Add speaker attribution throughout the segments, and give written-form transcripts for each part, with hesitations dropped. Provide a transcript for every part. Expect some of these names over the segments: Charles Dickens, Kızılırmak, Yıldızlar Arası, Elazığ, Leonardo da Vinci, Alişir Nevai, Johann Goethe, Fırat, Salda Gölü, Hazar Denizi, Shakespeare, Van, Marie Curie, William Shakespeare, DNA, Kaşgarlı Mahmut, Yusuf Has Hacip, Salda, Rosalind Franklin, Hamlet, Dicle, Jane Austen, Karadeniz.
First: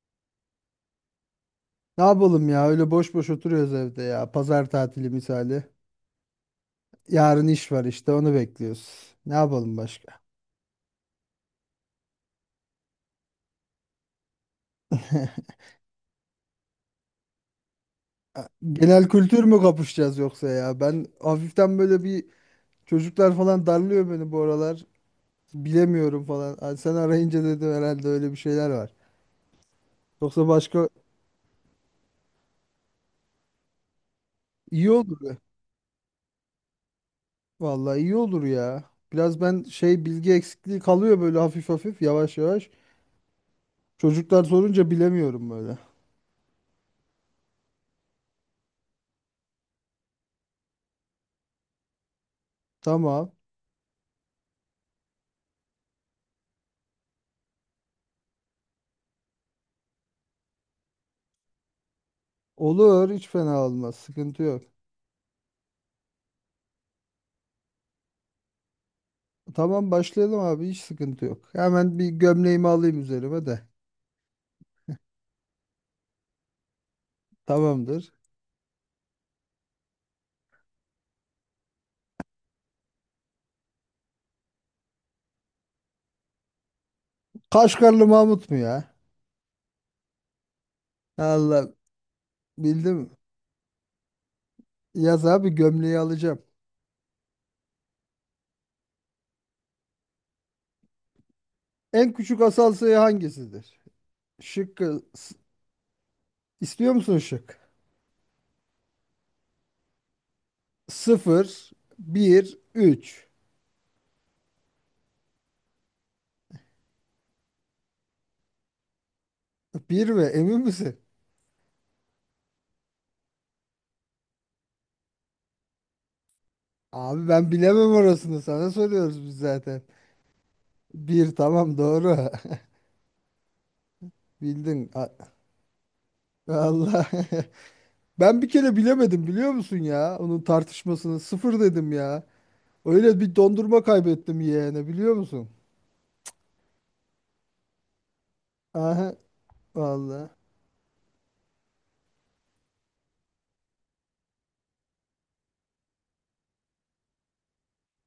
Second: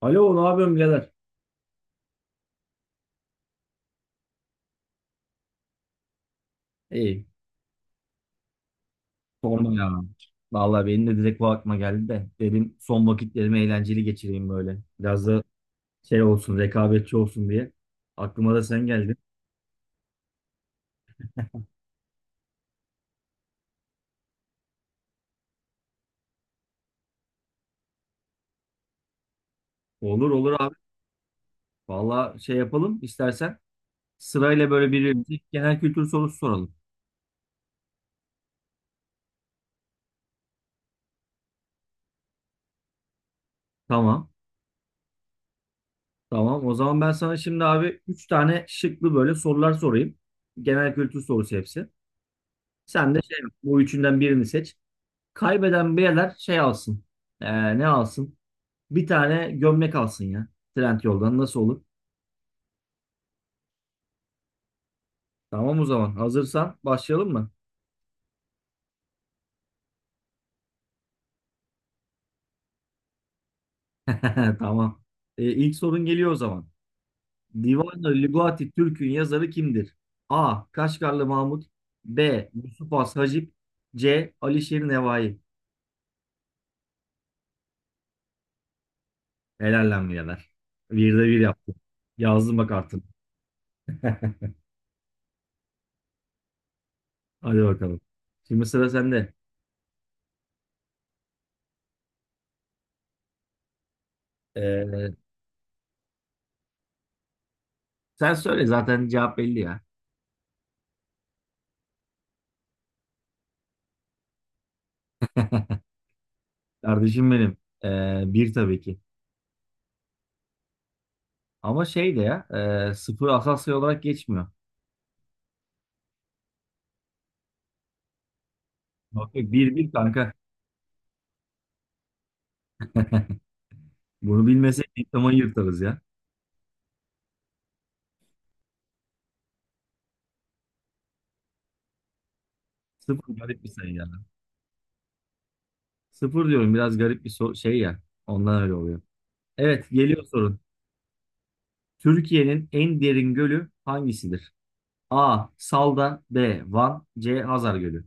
Speaker 1: Alo, ne yapıyorsun birader?
Speaker 2: Ne yapalım ya, öyle boş boş oturuyoruz evde ya. Pazar tatili misali.
Speaker 1: İyi.
Speaker 2: Yarın iş var, işte onu bekliyoruz. Ne
Speaker 1: Sorma
Speaker 2: yapalım
Speaker 1: ya.
Speaker 2: başka?
Speaker 1: Vallahi benim de direkt bu aklıma geldi de. Dedim son vakitlerimi eğlenceli geçireyim böyle. Biraz da şey olsun, rekabetçi olsun diye.
Speaker 2: A-
Speaker 1: Aklıma da sen
Speaker 2: Genel
Speaker 1: geldin.
Speaker 2: kültür mü kapışacağız yoksa ya? Ben hafiften böyle bir çocuklar falan darlıyor beni bu aralar. Bilemiyorum falan. Ay, sen arayınca dedim herhalde öyle bir şeyler var.
Speaker 1: Olur
Speaker 2: Yoksa
Speaker 1: olur abi.
Speaker 2: başka
Speaker 1: Vallahi şey yapalım istersen. Sırayla
Speaker 2: iyi
Speaker 1: böyle
Speaker 2: olur
Speaker 1: birbirimize
Speaker 2: be.
Speaker 1: genel kültür sorusu soralım.
Speaker 2: Vallahi iyi olur ya. Biraz ben bilgi eksikliği kalıyor böyle hafif hafif, yavaş yavaş.
Speaker 1: Tamam.
Speaker 2: Çocuklar sorunca bilemiyorum böyle.
Speaker 1: Tamam. O zaman ben sana şimdi abi 3 tane şıklı böyle sorular sorayım. Genel kültür sorusu hepsi. Sen de
Speaker 2: Tamam.
Speaker 1: şey yap, bu üçünden birini seç. Kaybeden birader şey alsın. Ne alsın? Bir tane gömlek alsın ya. Trendyol'dan nasıl olur?
Speaker 2: Olur, hiç fena olmaz. Sıkıntı yok.
Speaker 1: Tamam o zaman. Hazırsan başlayalım mı?
Speaker 2: Tamam, başlayalım abi, hiç sıkıntı yok. Hemen bir gömleğimi alayım üzerime de.
Speaker 1: Tamam. E, ilk sorun geliyor o zaman.
Speaker 2: Tamamdır.
Speaker 1: Divan-ı Lügati Türk'ün yazarı kimdir? A. Kaşgarlı Mahmut, B. Yusuf Has Hacip, C. Alişir Nevai.
Speaker 2: Kaşgarlı Mahmut mu ya?
Speaker 1: Helal lan birader. Bir de bir yaptım.
Speaker 2: Allah,
Speaker 1: Yazdım bak artık.
Speaker 2: bildim. Yaz abi, gömleği alacağım.
Speaker 1: Hadi bakalım. Şimdi sıra sende.
Speaker 2: En küçük asal sayı hangisidir? Şıkkı
Speaker 1: Ee,
Speaker 2: s- istiyor musun şık?
Speaker 1: sen söyle zaten cevap belli ya.
Speaker 2: Sıfır, bir, üç.
Speaker 1: Kardeşim benim. Bir tabii ki.
Speaker 2: Bir mi? Emin misin?
Speaker 1: Ama şey de ya, sıfır Asasya olarak geçmiyor.
Speaker 2: Abi ben bilemem orasını, sana soruyoruz
Speaker 1: Bak
Speaker 2: biz
Speaker 1: bak, bir
Speaker 2: zaten.
Speaker 1: bir kanka.
Speaker 2: Bir, tamam, doğru.
Speaker 1: Bunu
Speaker 2: Bildin.
Speaker 1: bilmesek diplomayı yırtarız ya.
Speaker 2: Allah. Ben bir kere bilemedim, biliyor musun ya? Onun tartışmasını sıfır dedim ya. Öyle
Speaker 1: Sıfır
Speaker 2: bir
Speaker 1: garip bir
Speaker 2: dondurma
Speaker 1: sayı yani.
Speaker 2: kaybettim yeğene, biliyor musun?
Speaker 1: Sıfır diyorum biraz garip bir şey ya. Ondan öyle oluyor.
Speaker 2: Aha
Speaker 1: Evet, geliyor
Speaker 2: vallahi.
Speaker 1: sorun. Türkiye'nin en derin gölü hangisidir? A. Salda, B. Van, C. Hazar Gölü.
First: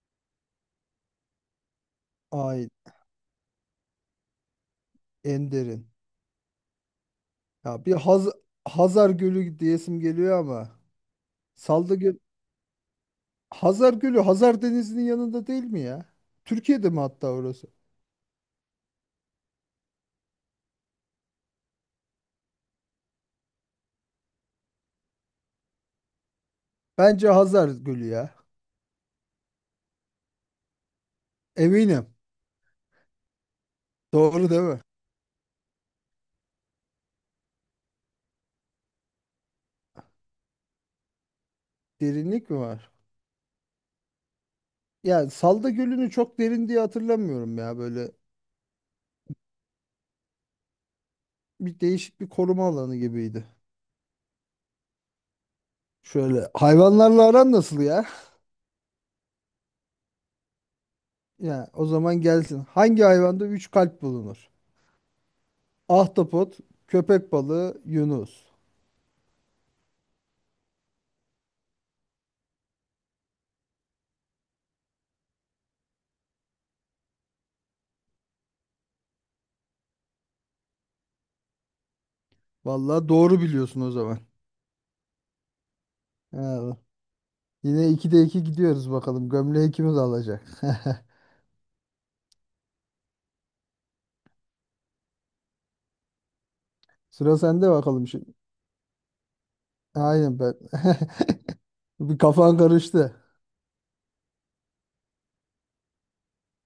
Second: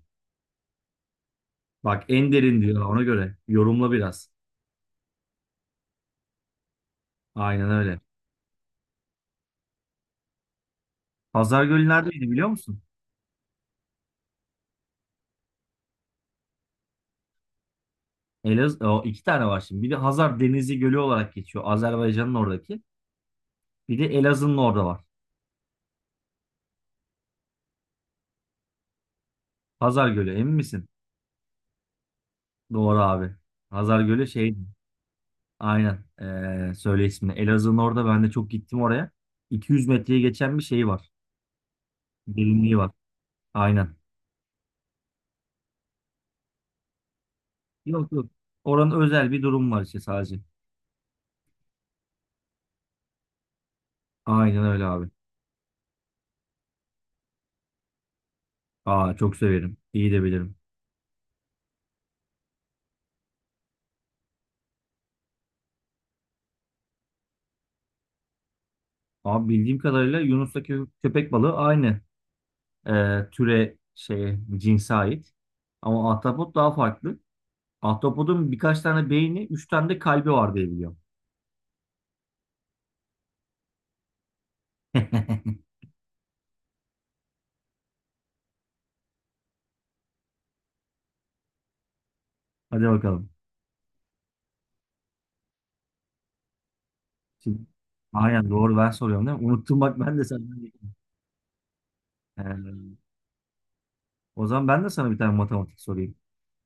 Speaker 1: Bak en derin
Speaker 2: Ay,
Speaker 1: diyor, ona göre yorumla biraz.
Speaker 2: en derin.
Speaker 1: Aynen
Speaker 2: Ya bir
Speaker 1: öyle.
Speaker 2: Haz Hazar Gölü diyesim geliyor ama.
Speaker 1: Hazar Gölü
Speaker 2: Salda Gölü.
Speaker 1: neredeydi biliyor musun?
Speaker 2: Hazar Gölü Hazar Denizi'nin yanında değil mi ya? Türkiye'de mi hatta orası?
Speaker 1: O iki tane var şimdi. Bir de Hazar Denizi Gölü olarak geçiyor, Azerbaycan'ın oradaki. Bir de Elazığ'ın orada var.
Speaker 2: Bence Hazar Gölü ya.
Speaker 1: Hazar Gölü, emin misin?
Speaker 2: Eminim.
Speaker 1: Doğru abi. Hazar Gölü.
Speaker 2: Doğru değil mi?
Speaker 1: Aynen. Söyle ismini. Elazığ'ın orada, ben de çok gittim oraya. 200 metreye geçen bir şey var.
Speaker 2: Derinlik mi
Speaker 1: Derinliği var.
Speaker 2: var?
Speaker 1: Aynen.
Speaker 2: Yani Salda Gölü'nü çok derin diye hatırlamıyorum ya
Speaker 1: Yok
Speaker 2: böyle.
Speaker 1: yok. Oranın özel bir durum var işte sadece.
Speaker 2: Bir değişik bir koruma alanı gibiydi.
Speaker 1: Aynen öyle abi.
Speaker 2: Şöyle hayvanlarla aran nasıl ya?
Speaker 1: Aa, çok severim. İyi de bilirim.
Speaker 2: Ya o zaman gelsin. Hangi hayvanda 3 kalp bulunur? Ahtapot, köpek balığı, yunus.
Speaker 1: Abi, bildiğim kadarıyla Yunus'taki köpek balığı aynı türe, şeye, cinse ait. Ama ahtapot daha farklı. Ahtapotun birkaç tane beyni, üç tane de kalbi var diye biliyorum.
Speaker 2: Vallahi doğru biliyorsun o zaman. Ha, yine 2'de 2 gidiyoruz bakalım. Gömleği kimiz alacak?
Speaker 1: Hadi bakalım.
Speaker 2: Sıra
Speaker 1: Şimdi-
Speaker 2: sende bakalım şimdi.
Speaker 1: Aynen, doğru, ben soruyorum değil mi? Unuttum bak ben de
Speaker 2: Aynen
Speaker 1: senden.
Speaker 2: ben. Bir kafan
Speaker 1: Ee,
Speaker 2: karıştı.
Speaker 1: o zaman ben de sana bir tane matematik sorayım.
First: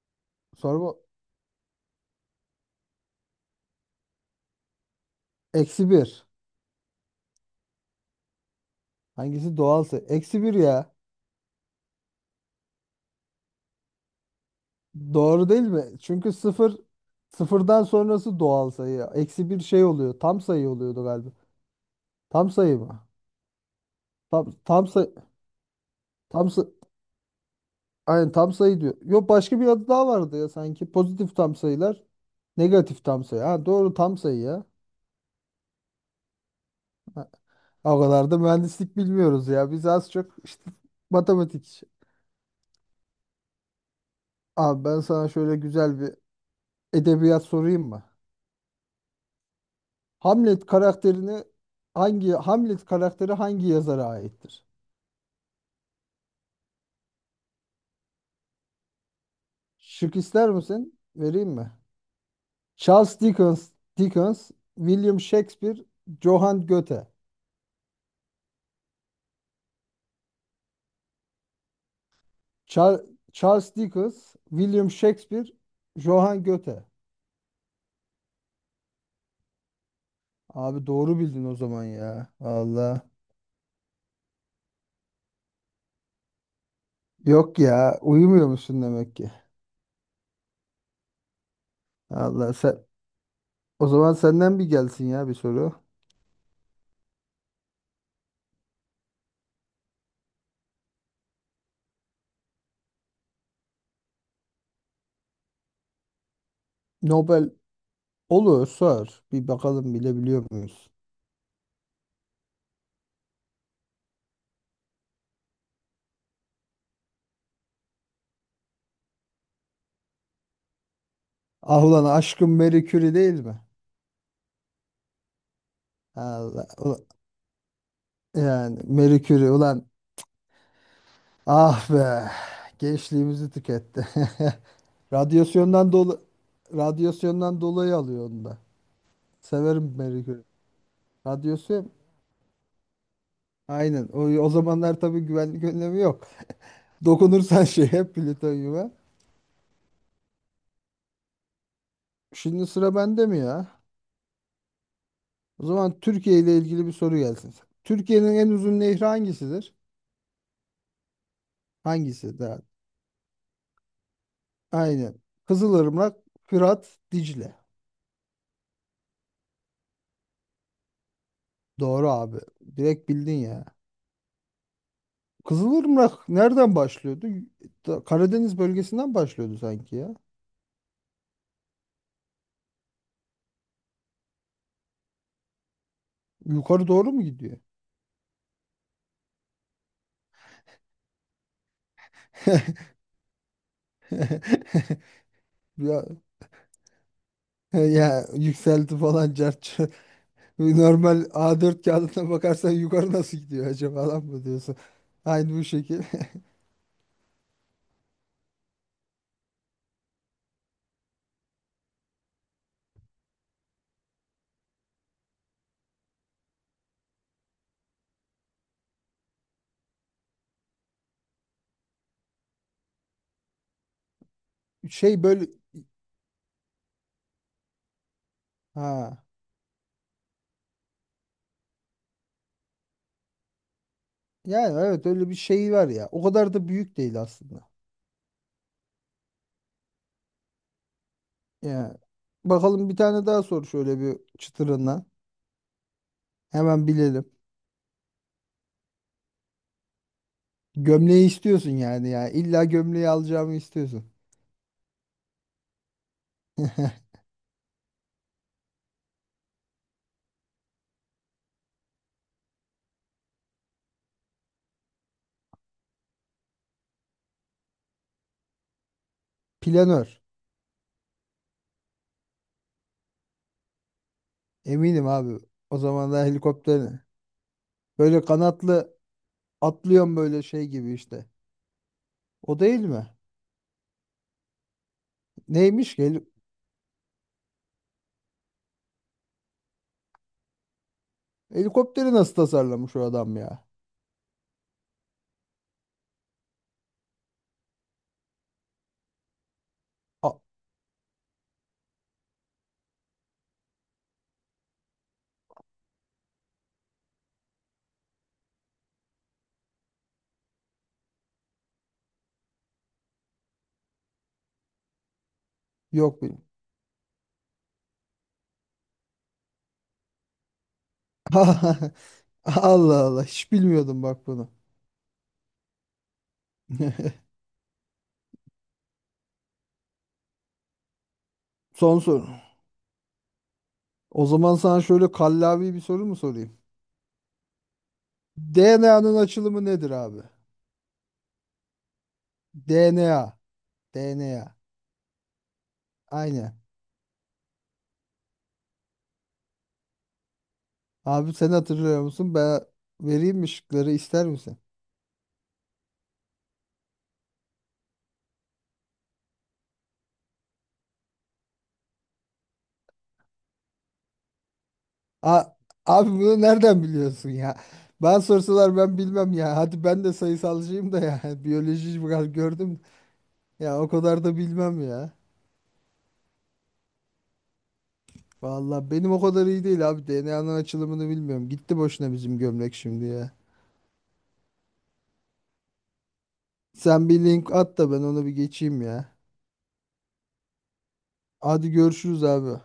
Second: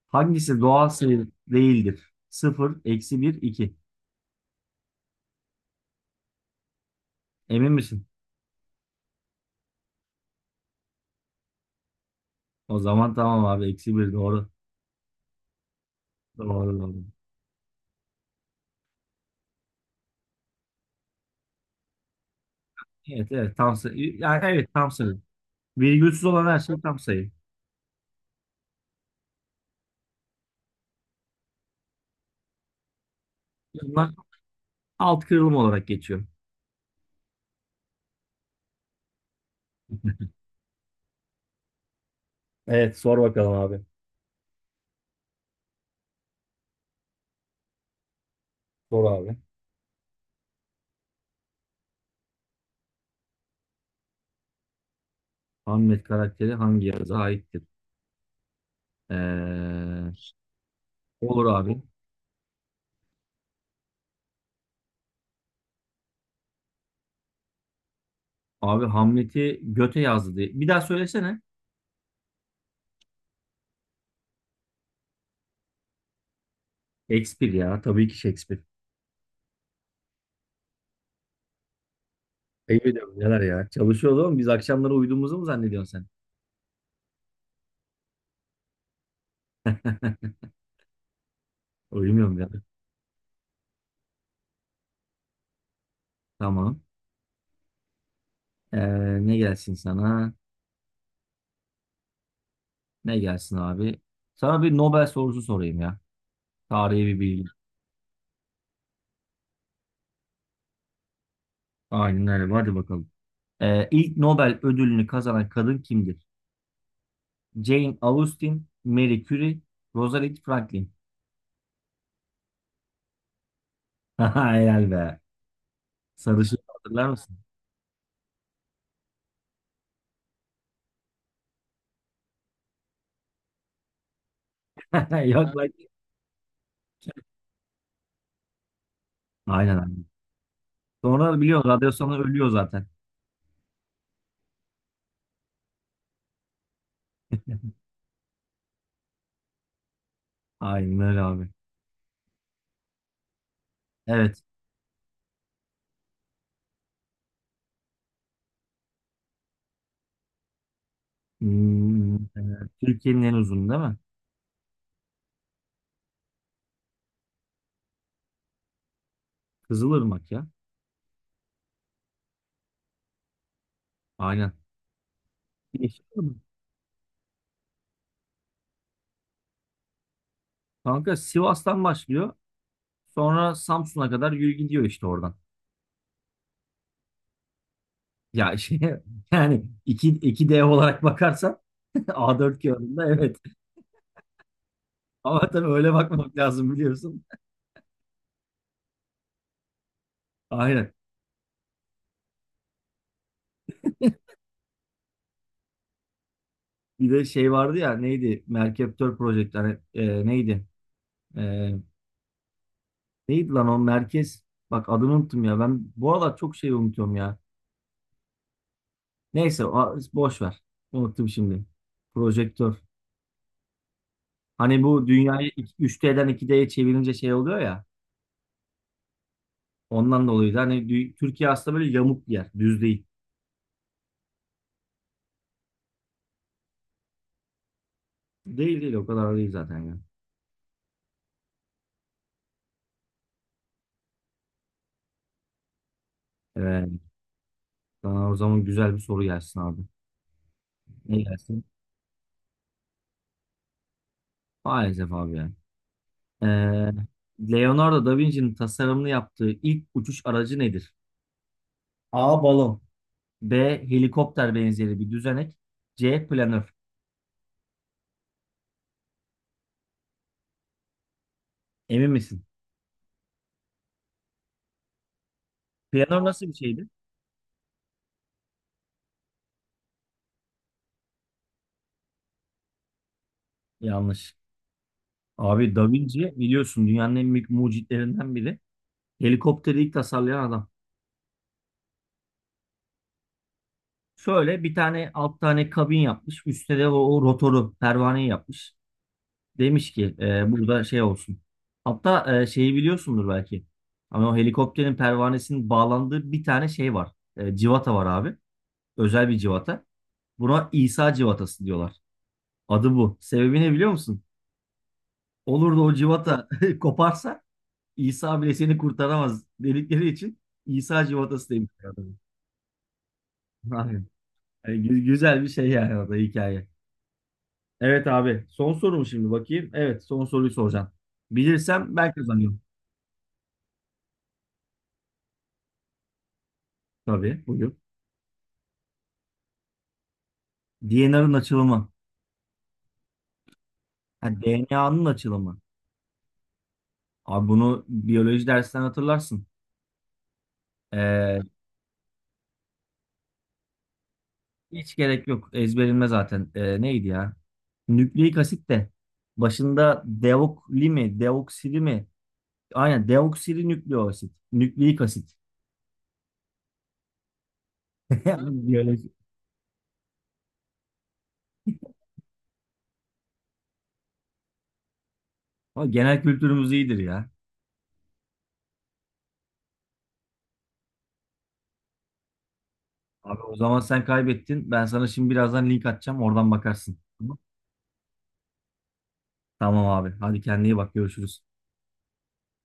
Speaker 1: Hangisi doğal
Speaker 2: Sorma.
Speaker 1: sayı değildir? 0, eksi 1, 2.
Speaker 2: Eksi bir.
Speaker 1: Emin misin?
Speaker 2: Hangisi doğalsa? Eksi bir ya.
Speaker 1: O zaman tamam abi, eksi 1 doğru.
Speaker 2: Doğru değil mi? Çünkü sıfır
Speaker 1: Doğru doğru.
Speaker 2: sıfırdan sonrası doğal sayı. Eksi bir şey oluyor. Tam sayı oluyordu galiba. Tam sayı mı?
Speaker 1: Evet evet, tam sayı. Yani
Speaker 2: Tam,
Speaker 1: evet,
Speaker 2: tam
Speaker 1: tam
Speaker 2: sayı.
Speaker 1: sayı. Virgülsüz olan
Speaker 2: Tam
Speaker 1: her
Speaker 2: sayı.
Speaker 1: şey tam sayı.
Speaker 2: Aynen tam sayı diyor. Yok başka bir adı daha vardı ya sanki. Pozitif tam sayılar. Negatif tam sayı. Ha, doğru,
Speaker 1: Bunlar
Speaker 2: tam sayı ya.
Speaker 1: alt kırılım olarak geçiyor.
Speaker 2: Ha, o kadar da mühendislik bilmiyoruz ya. Biz az çok işte matematik.
Speaker 1: Evet, sor bakalım abi.
Speaker 2: Abi ben sana şöyle güzel bir edebiyat sorayım mı?
Speaker 1: Sor abi.
Speaker 2: Hamlet karakterini Hamlet karakteri hangi yazara aittir?
Speaker 1: Hamlet karakteri hangi yazıya aittir? Ee,
Speaker 2: Şık ister misin?
Speaker 1: olur
Speaker 2: Vereyim mi?
Speaker 1: abi.
Speaker 2: Charles Dickens, William Shakespeare, Johann Goethe.
Speaker 1: Abi Hamlet'i göte yazdı diye? Bir daha söylesene.
Speaker 2: Char- Charles Dickens, William Shakespeare, Johann Goethe.
Speaker 1: Shakespeare ya. Tabii ki Shakespeare.
Speaker 2: Abi doğru bildin o zaman ya.
Speaker 1: Ayıp
Speaker 2: Allah.
Speaker 1: ediyorum neler ya. Çalışıyoruz ama, biz akşamları uyuduğumuzu mu zannediyorsun
Speaker 2: Yok ya, uyumuyor musun demek ki?
Speaker 1: sen? Uyumuyorum ya.
Speaker 2: Allah, sen o zaman senden bir gelsin ya bir soru.
Speaker 1: Tamam. Ne gelsin sana? Ne gelsin abi? Sana bir Nobel sorusu sorayım ya. Tarihi bir bilgi.
Speaker 2: Nobel, olur sor. Bir bakalım bilebiliyor muyuz?
Speaker 1: Aynen öyle. Hadi bakalım. İlk Nobel ödülünü kazanan kadın kimdir? Jane Austen, Marie Curie, Rosalind Franklin.
Speaker 2: Ah ulan aşkım, Marie Curie değil mi?
Speaker 1: Helal be. Sarışın,
Speaker 2: Allah
Speaker 1: hatırlar
Speaker 2: ula-
Speaker 1: mısın?
Speaker 2: yani Marie Curie ulan, ah be, gençliğimizi tüketti.
Speaker 1: Yok, ha, lan.
Speaker 2: Radyasyondan dolu radyasyondan dolayı alıyor onu da.
Speaker 1: Aynen
Speaker 2: Severim
Speaker 1: abi.
Speaker 2: Marie Curie'yi.
Speaker 1: Sonra biliyor,
Speaker 2: Radyosu
Speaker 1: radyasyonla ölüyor zaten.
Speaker 2: aynen. O zamanlar tabii güvenlik önlemi yok. Dokunursan şey hep plütonyuma.
Speaker 1: Aynen öyle abi.
Speaker 2: Şimdi sıra bende mi ya?
Speaker 1: Evet.
Speaker 2: O zaman Türkiye ile ilgili bir soru gelsin. Türkiye'nin en uzun nehri hangisidir?
Speaker 1: Hmm,
Speaker 2: Hangisi
Speaker 1: e,
Speaker 2: daha?
Speaker 1: Türkiye'nin en uzun, değil mi?
Speaker 2: Aynen. Kızılırmak, Fırat, Dicle.
Speaker 1: Kızılırmak ya.
Speaker 2: Doğru abi. Direkt bildin ya.
Speaker 1: Aynen. Yeşil
Speaker 2: Kızılırmak
Speaker 1: mi?
Speaker 2: nereden başlıyordu? Karadeniz bölgesinden başlıyordu sanki ya.
Speaker 1: Kanka Sivas'tan başlıyor. Sonra Samsun'a kadar yürü gidiyor işte oradan.
Speaker 2: Yukarı doğru mu gidiyor?
Speaker 1: Ya şey, yani iki dev olarak bakarsan, A4 kağıdında evet. Ama tabii öyle
Speaker 2: Ya,
Speaker 1: bakmamak lazım, biliyorsun.
Speaker 2: ya yükselti falan cart.
Speaker 1: Aynen.
Speaker 2: Normal A4 kağıdına bakarsan yukarı nasıl gidiyor acaba lan mı diyorsun. Aynı bu şekil.
Speaker 1: Bir de şey vardı ya, neydi? Merkeptör Project, hani, neydi? E, Neydi lan o merkez? Bak, adını unuttum ya. Ben bu aralar çok şey unutuyorum ya. Neyse, boş ver. Unuttum şimdi. Projektör. Hani bu
Speaker 2: Şey böyle,
Speaker 1: dünyayı 3D'den 2D'ye çevirince şey oluyor ya.
Speaker 2: ha.
Speaker 1: Ondan dolayı da hani Türkiye aslında böyle yamuk bir yer, düz değil.
Speaker 2: Yani evet öyle bir şey var ya. O kadar da büyük değil aslında.
Speaker 1: Değil değil, o kadar değil zaten ya.
Speaker 2: Yani bakalım, bir tane daha sor şöyle bir çıtırından. Hemen
Speaker 1: Evet.
Speaker 2: bilelim.
Speaker 1: Sana o zaman güzel bir soru gelsin abi. Ne
Speaker 2: Gömleği
Speaker 1: gelsin?
Speaker 2: istiyorsun yani ya. İlla gömleği alacağımı istiyorsun.
Speaker 1: Maalesef abi yani. Ee, Leonardo da Vinci'nin tasarımını yaptığı ilk uçuş aracı nedir? A. Balon. B. Helikopter benzeri bir düzenek. C. Planör.
Speaker 2: Planör.
Speaker 1: Emin misin?
Speaker 2: Eminim abi. O zaman
Speaker 1: Planör
Speaker 2: da
Speaker 1: nasıl bir şeydi?
Speaker 2: helikopterin. Böyle kanatlı atlıyorsun böyle şey gibi işte. O değil mi?
Speaker 1: Yanlış. Abi, Da
Speaker 2: Neymiş ki?
Speaker 1: Vinci biliyorsun, dünyanın en büyük mucitlerinden biri. Helikopteri ilk tasarlayan adam.
Speaker 2: Helikopteri nasıl tasarlamış o adam ya?
Speaker 1: Şöyle bir tane alt tane kabin yapmış. Üstte de o rotoru, pervaneyi yapmış. Demiş ki
Speaker 2: A-
Speaker 1: burada şey olsun. Hatta şeyi biliyorsundur belki. Ama o helikopterin pervanesinin bağlandığı bir tane şey var. Civata var abi. Özel bir civata. Buna İsa civatası diyorlar. Adı bu. Sebebi ne biliyor musun? Olur da o
Speaker 2: yok benim.
Speaker 1: civata koparsa, İsa bile seni kurtaramaz dedikleri için İsa civatası demişler
Speaker 2: Allah
Speaker 1: adamı.
Speaker 2: Allah, hiç bilmiyordum
Speaker 1: Aynen.
Speaker 2: bak bunu.
Speaker 1: Yani güzel bir şey yani o hikaye. Evet abi. Son soru mu şimdi, bakayım? Evet, son soruyu soracağım. Bilirsem
Speaker 2: Son
Speaker 1: ben
Speaker 2: soru.
Speaker 1: kazanıyorum.
Speaker 2: O zaman sana şöyle kallavi bir soru mu sorayım?
Speaker 1: Tabii, buyur.
Speaker 2: DNA'nın açılımı nedir abi?
Speaker 1: DNA'nın açılımı.
Speaker 2: DNA.
Speaker 1: Ha,
Speaker 2: DNA.
Speaker 1: DNA'nın açılımı.
Speaker 2: Aynen.
Speaker 1: Abi bunu biyoloji dersinden hatırlarsın.
Speaker 2: Abi
Speaker 1: Ee,
Speaker 2: sen hatırlıyor musun? Ben vereyim mi şıkları, ister misin?
Speaker 1: Hiç gerek yok. Ezberilme zaten. Neydi ya? Nükleik asit de. Başında deokli mi? Deoksili mi? Aynen, deoksili nükleik asit. Nükleik asit.
Speaker 2: A, abi bunu nereden biliyorsun ya? Ben
Speaker 1: Yani
Speaker 2: sorsalar ben
Speaker 1: biyoloji.
Speaker 2: bilmem ya. Hadi ben de sayısalcıyım da ya. Biyoloji biraz gördüm. Ya o kadar da bilmem ya.
Speaker 1: Ama genel kültürümüz iyidir ya.
Speaker 2: Vallahi benim o kadar iyi değil abi. DNA'nın açılımını bilmiyorum. Gitti boşuna bizim gömlek şimdi ya.
Speaker 1: Abi, o zaman sen kaybettin. Ben sana şimdi birazdan link atacağım, oradan bakarsın.
Speaker 2: Sen bir
Speaker 1: Tamam.
Speaker 2: link at da ben onu bir geçeyim ya.
Speaker 1: Tamam abi. Hadi, kendine iyi bak. Görüşürüz.
Speaker 2: Hadi görüşürüz abi.